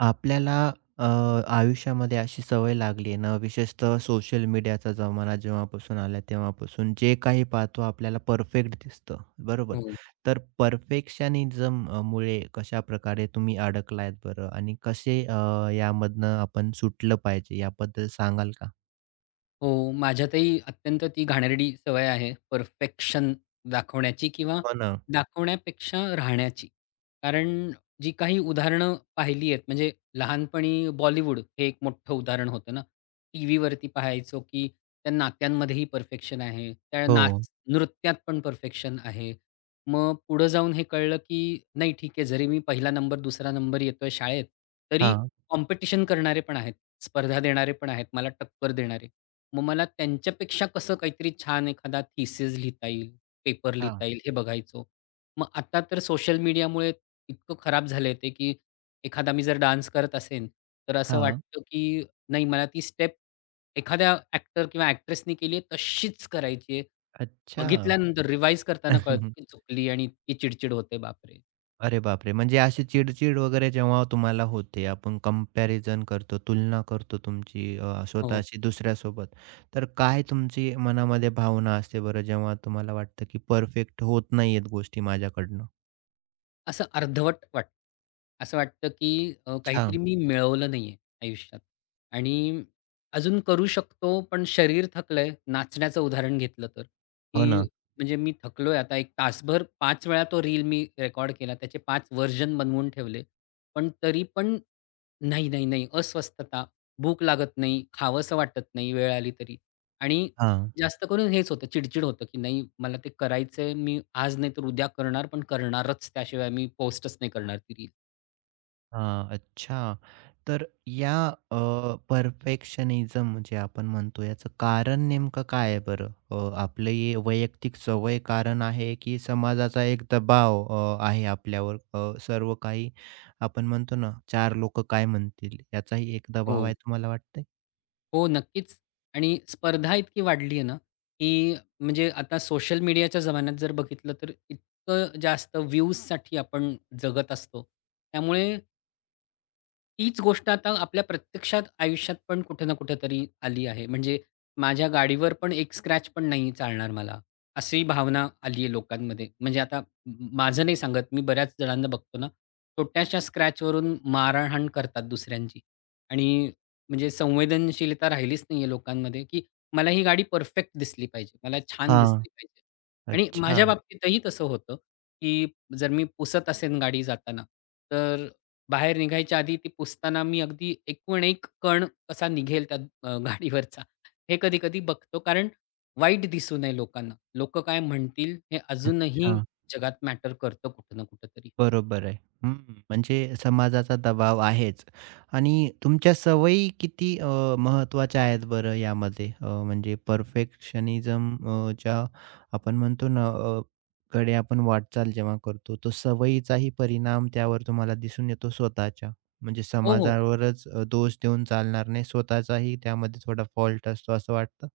आपल्याला अ, आयुष्यामध्ये अशी सवय लागली आहे ना, विशेषतः सोशल मीडियाचा जमाना जेव्हापासून आला तेव्हापासून जे काही पाहतो आपल्याला परफेक्ट दिसतं, बरोबर? हो. तर परफेक्शनिझम मुळे कशाप्रकारे तुम्ही अडकलायत बरं? आणि कसे यामधनं आपण सुटलं पाहिजे याबद्दल सांगाल का? हो, माझ्यातही अत्यंत ती घाणेरडी सवय आहे परफेक्शन दाखवण्याची किंवा हो ना. दाखवण्यापेक्षा राहण्याची. कारण जी काही उदाहरणं पाहिली आहेत म्हणजे लहानपणी बॉलिवूड हे एक मोठं उदाहरण होतं ना. टीव्हीवरती पाहायचो, की त्या नात्यांमध्येही परफेक्शन आहे. त्या हो. नाच नृत्यात पण परफेक्शन आहे. मग पुढं जाऊन हे कळलं, की नाही ठीक आहे जरी मी पहिला नंबर, दुसरा नंबर येतोय शाळेत, तरी हां. कॉम्पिटिशन करणारे पण आहेत, स्पर्धा देणारे पण आहेत, मला टक्कर देणारे. मग मला त्यांच्यापेक्षा कसं काहीतरी छान एखादा थीसिस लिहिता येईल, पेपर हां. लिहिता येईल हे बघायचो. मग आता तर सोशल मीडियामुळे इतकं खराब झालंय ते, की एखादा मी जर डान्स करत असेन, तर असं हां. वाटतं की नाही मला ती स्टेप एखाद्या ॲक्टर किंवा ॲक्ट्रेसनी केली आहे तशीच करायची आहे. अच्छा. बघितल्यानंतर रिवाईज करताना कळतं की चुकली आणि इतकी चिड होते बापरे! अरे बापरे! म्हणजे अशी चिड-चिड वगैरे जेव्हा तुम्हाला होते, आपण कंपॅरिझन करतो, तुलना करतो तुमची हो. स्वतःशी दुसऱ्यासोबत. तर काय तुमची मनामध्ये भावना असते बरं, जेव्हा तुम्हाला वाटतं की परफेक्ट होत नाहीयेत गोष्टी माझ्याकडनं? असं अर्धवट वाटतं. असं वाटतं, की अच्छा. काहीतरी मी मिळवलं नाहीये आयुष्यात आणि अजून करू शकतो, पण शरीर थकलंय. नाचण्याचं उदाहरण घेतलं तर, हो की ना. म्हणजे मी थकलोय आता एक तासभर 5 वेळा तो रील मी रेकॉर्ड केला. त्याचे 5 व्हर्जन बनवून ठेवले. पण तरी पण नाही, नाही, नाही. अस्वस्थता, भूक लागत नाही, खावंसं वाटत नाही वेळ आली तरी आणि हां. जास्त करून हेच होतं, चिडचिड होतं, की नाही मला ते करायचंय. मी आज नाही तर उद्या करणार, पण करणारच. त्याशिवाय मी पोस्टच नाही करणार ती रील. हां, अच्छा. तर या परफेक्शनिझम जे आपण म्हणतो याचं कारण नेमकं काय आहे बरं? आपली ही वैयक्तिक सवय कारण आहे, की समाजाचा एक दबाव आहे आपल्यावर? सर्व काही आपण म्हणतो ना, 4 लोकं काय म्हणतील? याचाही एक दबाव हो. आहे तुम्हाला वाटतंय? हो, नक्कीच. आणि स्पर्धा इतकी वाढली आहे ना, की म्हणजे आता सोशल मीडियाच्या जमान्यात जर बघितलं, तर इतकं जास्त व्ह्यूजसाठी आपण जगत असतो. त्यामुळे तीच गोष्ट आता आपल्या प्रत्यक्षात आयुष्यात पण कुठे ना कुठेतरी आली आहे. म्हणजे माझ्या गाडीवर पण एक स्क्रॅच पण नाही चालणार मला, अशी भावना आली आहे लोकांमध्ये. म्हणजे आता माझं नाही सांगत, मी बऱ्याच जणांना बघतो ना, छोट्याशा स्क्रॅचवरून मारहाण करतात दुसऱ्यांची. आणि म्हणजे संवेदनशीलता राहिलीच नाही आहे लोकांमध्ये, की मला ही गाडी परफेक्ट दिसली पाहिजे, मला छान हां. दिसली पाहिजे. आणि अच्छा, माझ्या बाबतीतही तसं होतं, की जर मी पुसत असेन गाडी जाताना, तर बाहेर निघायच्या आधी ती पुसताना मी अगदी एकूण एक कण कसा निघेल त्या गाडीवरचा हे कधी-कधी बघतो. कारण वाईट दिसू नये लोकांना. लोकं काय म्हणतील हे अजूनही अच्छा. जगात मॅटर करतं कुठं ना कुठेतरी. बरोबर आहे. हं, म्हणजे समाजाचा दबाव आहेच आणि तुमच्या सवयी किती महत्त्वाच्या आहेत बरं यामध्ये? म्हणजे परफेक्शनिझम ज्या आपण म्हणतो ना कडे आपण वाटचाल जेव्हा करतो, तो सवयीचाही परिणाम त्यावर तुम्हाला दिसून येतो स्वतःच्या. म्हणजे हो, हो. समाजावरच दोष देऊन चालणार नाही, स्वतःचाही त्यामध्ये थोडा फॉल्ट असतो असं वाटतं?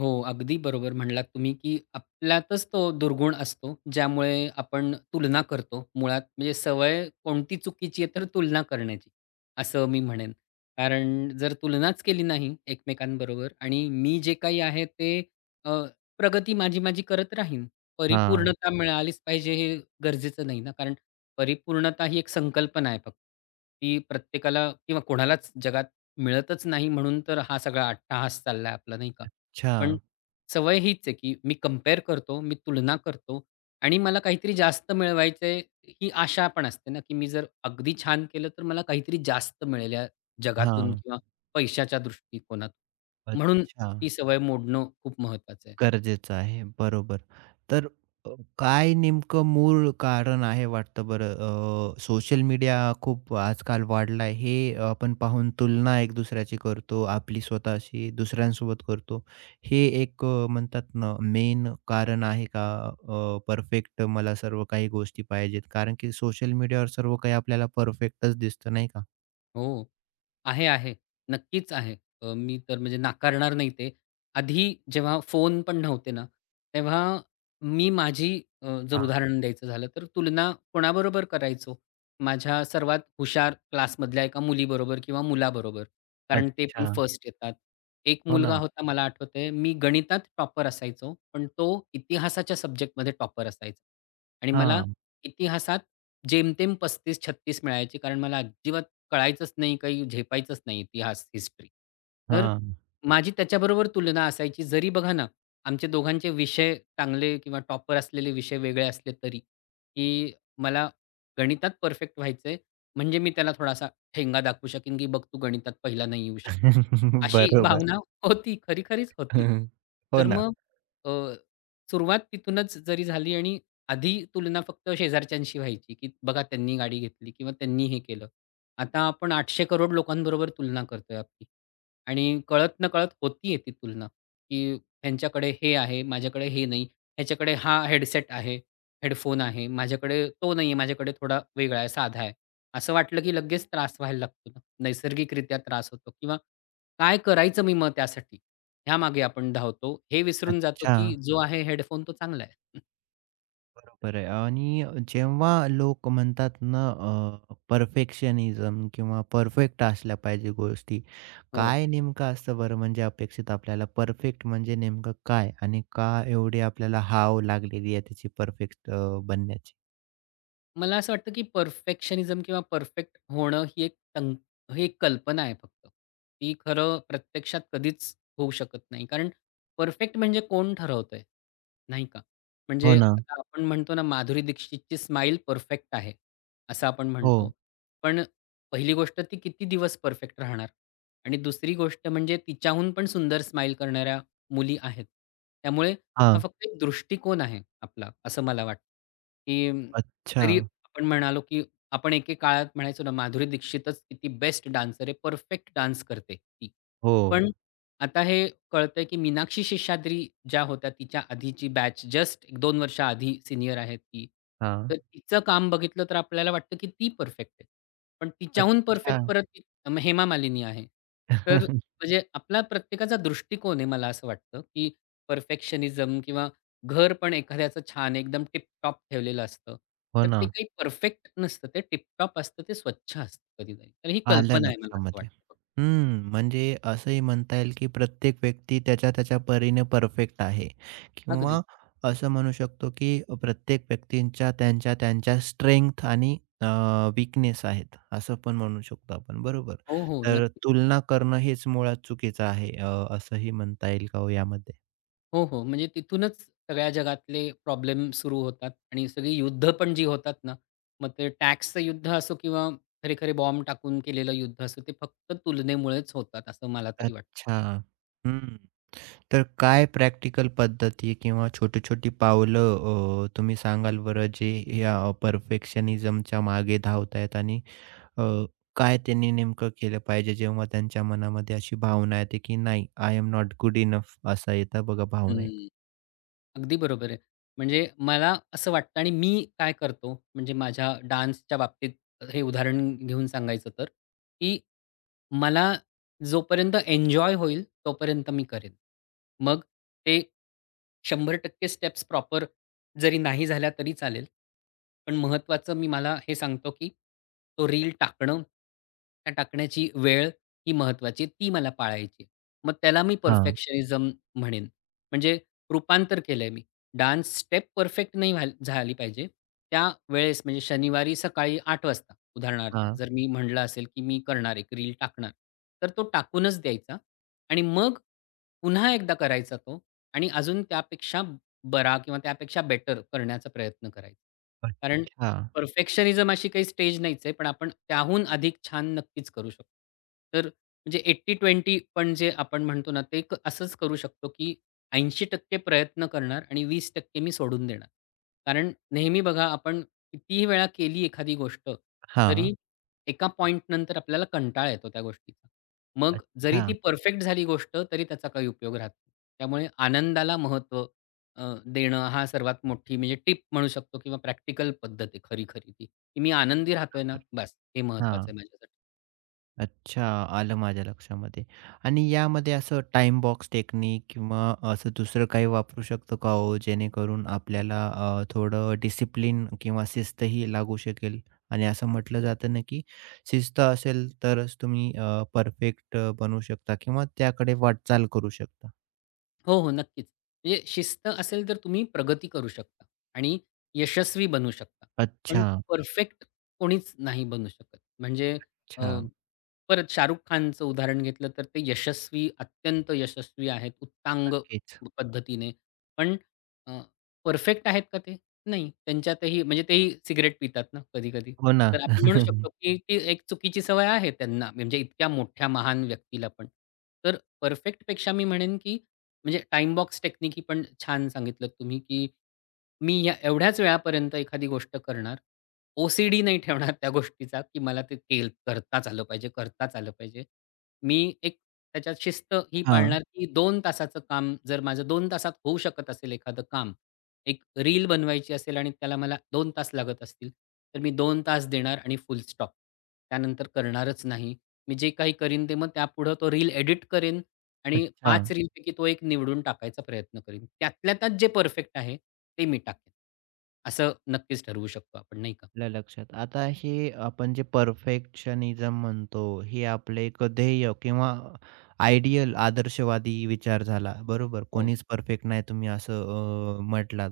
हो, अगदी बरोबर म्हणलात तुम्ही, की आपल्यातच तो दुर्गुण असतो, ज्यामुळे आपण तुलना करतो मुळात. म्हणजे सवय कोणती चुकीची आहे, तर तुलना करण्याची, असं मी म्हणेन. कारण जर तुलनाच केली नाही एकमेकांबरोबर आणि मी जे काही आहे ते अ, प्रगती माझी करत राहीन. हां. परिपूर्णता मिळालीच पाहिजे हे गरजेचं नाही ना, कारण परिपूर्णता ही एक संकल्पना आहे फक्त. ती प्रत्येकाला किंवा कोणालाच जगात मिळतच नाही म्हणून तर हा सगळा अट्टाहास चाललाय आपला, नाही का? अच्छा. पण सवय हीच आहे, की मी कंपेअर करतो, मी तुलना करतो आणि मला काहीतरी जास्त मिळवायचंय ही आशा पण असते ना, की मी जर अगदी छान केलं, तर मला काहीतरी जास्त मिळेल या जगातून हां. किंवा पैशाच्या दृष्टिकोनातून. म्हणून अच्छा. ती सवय मोडणं खूप महत्वाचं आहे. गरजेचं आहे. बरोबर. तर अ, काय नेमकं मूळ कारण आहे वाटतं बरं? सोशल मीडिया खूप आजकाल वाढला आहे, हे आपण पाहून तुलना एक दुसऱ्याची करतो, आपली स्वतःशी दुसऱ्यांसोबत करतो. हे एक म्हणतात ना मेन कारण आहे का? परफेक्ट मला सर्व काही गोष्टी पाहिजेत. कारण की सोशल मीडियावर सर्व काही आपल्याला परफेक्टच दिसतं, नाही का? हो. आहे, आहे. नक्कीच आहे. मी तर म्हणजे नाकारणार नाही ते. आधी जेव्हा फोन पण नव्हते ना, तेव्हा मी माझी जर हां. उदाहरण द्यायचं झालं तर तुलना कोणाबरोबर करायचो? माझ्या सर्वात हुशार क्लासमधल्या एका मुलीबरोबर किंवा मुलाबरोबर. कारण ते पण अच्छा. फर्स्ट येतात. एक हो मुलगा ना. होता मला आठवतंय, मी गणितात टॉपर असायचो, पण तो इतिहासाच्या सब्जेक्टमध्ये टॉपर असायचा आणि मला हां, इतिहासात जेमतेम 35-36 मिळायचे कारण मला अजिबात कळायचंच नाही, काही झेपायचंच नाही ती हिस्ट्री. तर हां. माझी त्याच्याबरोबर तुलना असायची जरी बघा ना, आमचे दोघांचे विषय चांगले किंवा टॉपर असलेले विषय वेगळे असले तरी, की मला गणितात परफेक्ट व्हायचंय म्हणजे मी त्याला थोडासा ठेंगा दाखवू शकेन, की "बघ तू गणितात पहिला नाही येऊ शकत." अशी बरोबर. भावना होती. खरी-खरीच होती. हो तर ना. मग अ, सुरुवात तिथूनच जरी झाली आणि आधी तुलना फक्त शेजारच्यांशी व्हायची, की बघा त्यांनी गाडी घेतली किंवा त्यांनी हे केलं. आता आपण 800 करोड लोकांबरोबर तुलना करतोय आपली आणि कळत-नकळत होतीये ती तुलना, की ह्यांच्याकडे हे आहे, माझ्याकडे हे नाही. ह्याच्याकडे हा हेडसेट आहे, हेडफोन आहे. माझ्याकडे तो नाहीये, माझ्याकडे थोडा वेगळा आहे, साधा आहे. असं वाटलं की लगेच त्रास व्हायला लागतो ना, नैसर्गिकरित्या त्रास होतो किंवा काय करायचं मी मग त्यासाठी? ह्यामागे आपण धावतो. हे विसरून जातो अच्छा, की जो आहे हेडफोन तो चांगला आहे. बरोबर आहे. आणि जेव्हा लोक म्हणतात ना, परफेक्शनिझम किंवा परफेक्ट असल्या पाहिजे गोष्टी. हो काय नेमकं असतं बरं म्हणजे अपेक्षित आपल्याला? परफेक्ट म्हणजे नेमकं काय? आणि का एवढी आपल्याला हाव लागलेली आहे त्याची परफेक्ट बनण्याची? मला असं वाटतं, की परफेक्शनिझम किंवा परफेक्ट होणं ही एक ही एक कल्पना आहे फक्त. ती खरं प्रत्यक्षात कधीच होऊ शकत नाही. कारण परफेक्ट म्हणजे कोण ठरवतंय? नाही का? हो म्हणजे ना. आता आपण म्हणतो ना, माधुरी दीक्षितची स्माईल परफेक्ट आहे, असं आपण हो. म्हणतो. पण पहिली गोष्ट ती किती दिवस परफेक्ट राहणार? आणि दुसरी गोष्ट म्हणजे तिच्याहून पण सुंदर स्माईल करणाऱ्या मुली आहेत. त्यामुळे हा हां. फक्त एक दृष्टिकोन आहे आपला, असं मला वाटतं, की अच्छा. जरी आपण म्हणालो, की आपण एके काळात म्हणायचो ना, माधुरी दीक्षितच किती बेस्ट डान्सर आहे. परफेक्ट डान्स करते ती. हो. पण आता हे कळतंय, की मीनाक्षी शेषाद्री ज्या होत्या तिच्या आधीची बॅच जस्ट एक दोन वर्ष आधी सिनियर आहे ती. हां. तर तिचं काम बघितलं तर आपल्याला वाटतं, की ती परफेक्ट आहे. पण तिच्याहून अच्छा. परफेक्ट परत ती हेमा मालिनी आहे. तर म्हणजे आपला प्रत्येकाचा दृष्टिकोन आहे मला असं वाटतं, की परफेक्शनिझम किंवा घर पण एखाद्याचं छान एकदम टिपटॉप ठेवलेलं असतं. हो तर ना. ते काही परफेक्ट नसतं. ते टिपटॉप असतं. ते स्वच्छ असतं कधीतरी. तर ही आलं कल्पना आहे मला असं लक्षामध्ये. वाटतं. हं, म्हणजे असंही म्हणता येईल, की प्रत्येक व्यक्ती त्याच्या-त्याच्या परीने परफेक्ट आहे अगदी. किंवा असं म्हणू शकतो, की प्रत्येक व्यक्तींच्या त्यांच्या-त्यांच्या स्ट्रेंथ आणि वीकनेस आहेत, असं पण म्हणू शकतो आपण, बरोबर? हो, हो. तर नक्कीच. तुलना करणं हेच मुळात चुकीचं आहे, असंही म्हणता येईल का हो यामध्ये? हो, हो. म्हणजे तिथूनच सगळ्या जगातले प्रॉब्लेम सुरू होतात आणि सगळी युद्ध पण जी होतात ना, मग ते टॅक्सचं युद्ध असो किंवा खरे-खरे बॉम्ब टाकून केलेलं युद्ध असो, ते फक्त तुलनेमुळेच होतात असं मला तरी वाटतं. अच्छा. हं. तर काय प्रॅक्टिकल पद्धती किंवा छोटी-छोटी पावलं तुम्ही सांगाल बरं जे या परफेक्शनिझमच्या मागे धावतायत आणि अ, काय त्यांनी नेमकं केलं पाहिजे जेव्हा त्यांच्या मनामध्ये अशी भावना येते की नाही I am not good enough असा येतं बघा हं. भावना एक. अगदी बरोबर आहे. म्हणजे मला असं वाटतं आणि मी काय करतो, म्हणजे माझ्या डान्सच्या बाबतीत हे उदाहरण घेऊन सांगायचं तर, की मला जोपर्यंत एन्जॉय होईल, तोपर्यंत मी करेन. मग ते शंभर टक्के स्टेप्स प्रॉपर जरी नाही झाल्या तरी चालेल. पण महत्त्वाचं मी मला हे सांगतो, की तो रील टाकणं, त्या टाकण्याची वेळ ही महत्त्वाची ती मला पाळायची मग त्याला मी हां, परफेक्शनिझम म्हणेन. म्हणजे रूपांतर केलंय मी. डान्स स्टेप परफेक्ट नाही व्हाय झाली पाहिजे. त्यावेळेस म्हणजे शनिवारी सकाळी 8:00 वाजता उदाहरणार्थ हां. जर मी म्हटलं असेल, की मी करणार एक रील टाकणार, तर तो टाकूनच द्यायचा आणि मग पुन्हा एकदा करायचा तो आणि अजून त्यापेक्षा बरा किंवा त्यापेक्षा बेटर करण्याचा प्रयत्न करायचा. कारण अच्छा. परफेक्शनिझम अशी काही स्टेज नाहीच आहे, पण आपण त्याहून अधिक छान नक्कीच करू शकतो. तर म्हणजे 80-20 पण जे आपण म्हणतो ना, ते असंच करू शकतो, की 80% प्रयत्न करणार आणि 20% मी सोडून देणार. कारण नेहमी बघा आपण कितीही वेळा केली एखादी गोष्ट, हां. तरी एका पॉइंटनंतर आपल्याला कंटाळा येतो त्या गोष्टीचा. मग जरी अच्छा. ती परफेक्ट झाली गोष्ट, तरी त्याचा काही उपयोग राहत नाही. त्यामुळे आनंदाला महत्त्व देणं हा सर्वात मोठी म्हणजे टिप म्हणू शकतो किंवा प्रॅक्टिकल पद्धत आहे खरी-खरी ती, की मी आनंदी राहतोय ना, बरं. बस हे महत्त्वाचं हां. आहे माझ्यासाठी. अच्छा, आलं माझ्या लक्षामध्ये. आणि यामध्ये असं टाइम बॉक्स टेक्निक किंवा असं दुसरं काही वापरू शकतो का हो, जेणेकरून आपल्याला थोडं डिसिप्लिन किंवा शिस्तही लागू शकेल? आणि असं म्हटलं जातं ना, की शिस्त असेल तरच तुम्ही परफेक्ट बनू शकता किंवा त्याकडे वाटचाल करू शकता. हो, हो. नक्कीच. म्हणजे शिस्त असेल तर तुम्ही प्रगती करू शकता आणि यशस्वी बनू शकता. पण अच्छा, परफेक्ट कोणीच नाही बनू शकत. म्हणजे अ, अच्छा. परत शाहरुख खानचं उदाहरण घेतलं तर ते यशस्वी, अत्यंत यशस्वी आहेत उत्तांग नक्कीच. पद्धतीने. पण अ, परफेक्ट आहेत का ते? नाही. त्यांच्यातही म्हणजे तेही सिगरेट पितात ना कधी-कधी. हो ना. तर आपण म्हणू शकतो, की ती एक चुकीची सवय आहे त्यांना म्हणजे इतक्या मोठ्या महान व्यक्तीला पण. तर परफेक्टपेक्षा मी म्हणेन, की म्हणजे टाइम बॉक्स टेक्निक ही पण छान सांगितलं तुम्ही, की मी या एवढ्याच वेळापर्यंत एखादी गोष्ट करणार. ओ-सी-डी नाही ठेवणार त्या गोष्टीचा, की मला ते करताच आलं पाहिजे, करताच आलं पाहिजे. मी एक त्याच्यात शिस्त ही हां. पाळणार, की दोन तासाचं काम जर माझं 2 तासात होऊ शकत असेल एखादं काम, एक रील बनवायची असेल आणि त्याला मला 2 तास लागत असतील, तर मी 2 तास देणार आणि फुल स्टॉप. त्यानंतर करणारच नाही. मी जे काही करीन ते मग त्यापुढं तो रील एडिट करेन आणि अच्छा. 5 रीलपैकी तो एक निवडून टाकायचा प्रयत्न करीन. त्यातल्या त्यात जे परफेक्ट आहे, ते मी टाकेन. असं नक्कीच ठरवू शकतो आपण, नाही का? आपल्या लक्षात. आता हे आपण जे परफेक्शनिझम म्हणतो, हे आपलं एक ध्येय किंवा आयडियल आदर्शवादी विचार झाला, बरोबर? हो. कोणीच परफेक्ट नाही तुम्ही असं म्हटलात.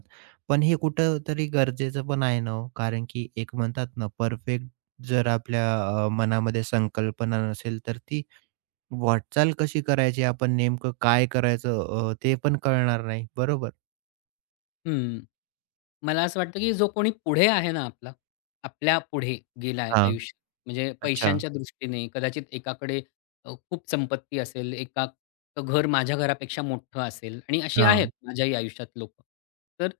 पण हे कुठं तरी गरजेचं पण आहे ना हो, कारण की एक म्हणतात ना, परफेक्ट जर आपल्या मनामध्ये संकल्पना नसेल, तर ती वाटचाल कशी करायची, आपण नेमकं काय करायचं ते पण कळणार नाही, बरोबर? हं. मला असं वाटतं, की जो कोणी पुढे आहे ना आपला, आपल्या पुढे गेलाय हां. आयुष्यात, म्हणजे अच्छा. पैशांच्या दृष्टीने कदाचित एकाकडे खूप संपत्ती असेल, एकाचं घर माझ्या घरापेक्षा मोठं असेल आणि अशी आहेत हां, माझ्याही आयुष्यात लोकं. तर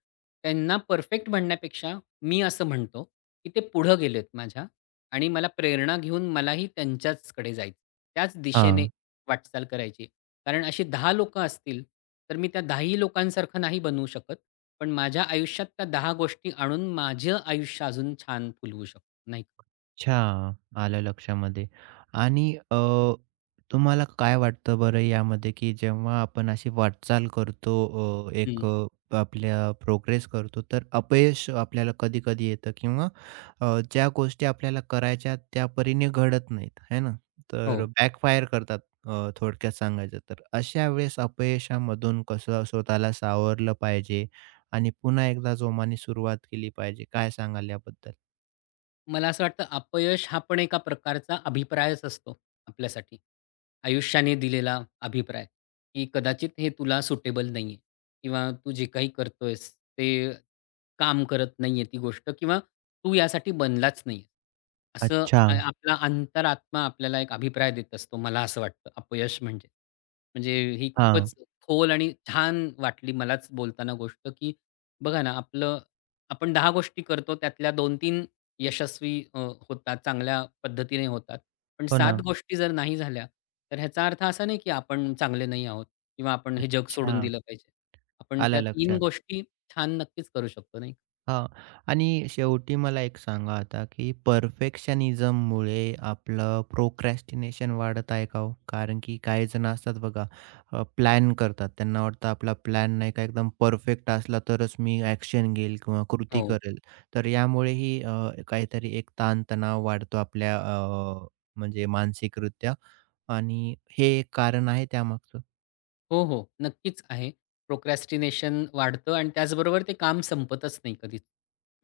त्यांना परफेक्ट म्हणण्यापेक्षा मी असं म्हणतो, की ते पुढं गेलेत माझ्या आणि मला प्रेरणा घेऊन मलाही त्यांच्याचकडे जायचं. त्याच दिशेने हां. वाटचाल करायची. कारण अशी 10 लोकं असतील, तर मी त्या 10ही लोकांसारखं नाही बनू शकत. पण माझ्या आयुष्यात त्या दहा गोष्टी आणून माझं आयुष्य अजून छान फुलवू शकतो, नाही का? अच्छा. आलं लक्षामध्ये आणि तुम्हाला काय वाटतं बरं यामध्ये, की जेव्हा आपण अशी वाटचाल करतो अ, एक हं. अ, आपल्या प्रोग्रेस करतो, तर अपयश आपल्याला कधी-कधी येतं किंवा ज्या गोष्टी आपल्याला करायच्या त्या परीने घडत नाहीत, है ना? तर हो. बॅकफायर करतात थोडक्यात सांगायचं तर. अशा वेळेस अपयशामधून कसं स्वतःला सावरलं पाहिजे आणि पुन्हा एकदा जोमाने सुरुवात केली पाहिजे? काय सांगाल याबद्दल? मला असं वाटतं अपयश हा पण एका प्रकारचा अभिप्रायच असतो आपल्यासाठी. आयुष्याने दिलेला अभिप्राय, की कदाचित हे तुला सुटेबल नाहीये किंवा तू जे काही करतोयस ते काम करत नाहीये ती गोष्ट किंवा तू यासाठी बनलाच नाहीये. असं अच्छा. आपला अंतरात्मा आपल्याला एक अभिप्राय देत असतो, मला असं वाटतं अपयश म्हणजे. म्हणजे ही हां. खूपच खोल आणि छान वाटली मलाच बोलताना गोष्ट, की बघा ना, आपलं आपण 10 गोष्टी करतो त्यातल्या 2-3 यशस्वी होतात, चांगल्या पद्धतीने होतात. पण हो 7 ना. गोष्टी जर नाही झाल्या, तर ह्याचा अर्थ असा नाही, की आपण चांगले नाही आहोत किंवा आपण हे जग अच्छा. सोडून दिलं पाहिजे. आपण आलं त्या तीन लक्षात. गोष्टी छान नक्कीच करू शकतो, नाही हां. आणि शेवटी मला एक सांगा आता, की परफेक्शनिझममुळे आपलं प्रोक्रॅस्टिनेशन वाढत आहे का हो? कारण की काही जण असतात बघा, प्लॅन करतात. त्यांना वाटतं आपला प्लॅन नाही का एकदम परफेक्ट असला तरच मी ॲक्शन घेईल किंवा का? कृती हो. करेल. तर यामुळेही काहीतरी एक ताणतणाव वाढतो आपल्या म्हणजे मानसिकरित्या आणि हे एक कारण आहे त्यामागचं? हो, हो. नक्कीच आहे. प्रोक्रॅस्टिनेशन वाढतं आणि त्याचबरोबर ते काम संपतच नाही कधीच.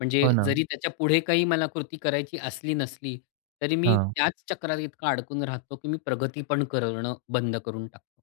म्हणजे हो ना. जरी पुढ़े काही मला कृती करायची असली नसली, तरी मी हां. त्याच चक्रात इतका अडकून राहतो, की मी प्रगती पण करणं बंद करून टाकतो.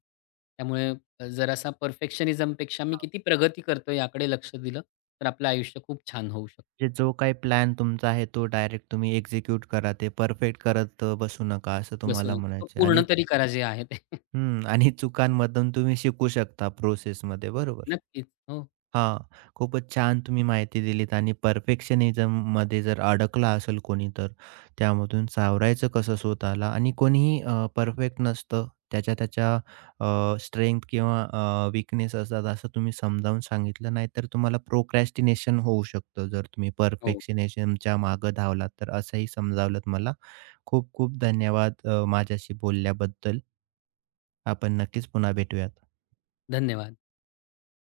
त्यामुळे जरासा परफेक्शनिझमपेक्षा मी किती प्रगती करतोय याकडे लक्ष दिलं, तर आपलं आयुष्य खूप छान होऊ शकतं. म्हणजे जो काही प्लॅन तुमचा आहे तो डायरेक्ट तुम्ही एक्झिक्यूट करा. ते परफेक्ट करत बसू नका असं बसू तुम्हाला नका. तो म्हणायचं आहे पूर्ण आणि तरी करा जे आहे ते. हं. आणि चुकांमधून तुम्ही शिकू शकता प्रोसेसमध्ये बरोबर. नक्कीच. हो, हां, खूपच छान तुम्ही माहिती दिलीत आणि परफेक्शनिझममध्ये जर अडकला असेल कोणी, तर त्यामधून सावरायचं कसं स्वतःला आणि कोणीही परफेक्ट नसतं. त्याच्या त्याच्या स्ट्रेंग्थ किंवा असतात असं तुम्ही समजावून सांगितलं. नाहीतर तुम्हाला प्रोक्रॅस्टिनेशन होऊ शकतं जर तुम्ही हो. परफेक्शनिझमच्या मागे धावलात तर, असंही समजावलंत मला. खूप खूप धन्यवाद माझ्याशी बोलल्याबद्दल. आपण नक्कीच पुन्हा भेटूयात. धन्यवाद.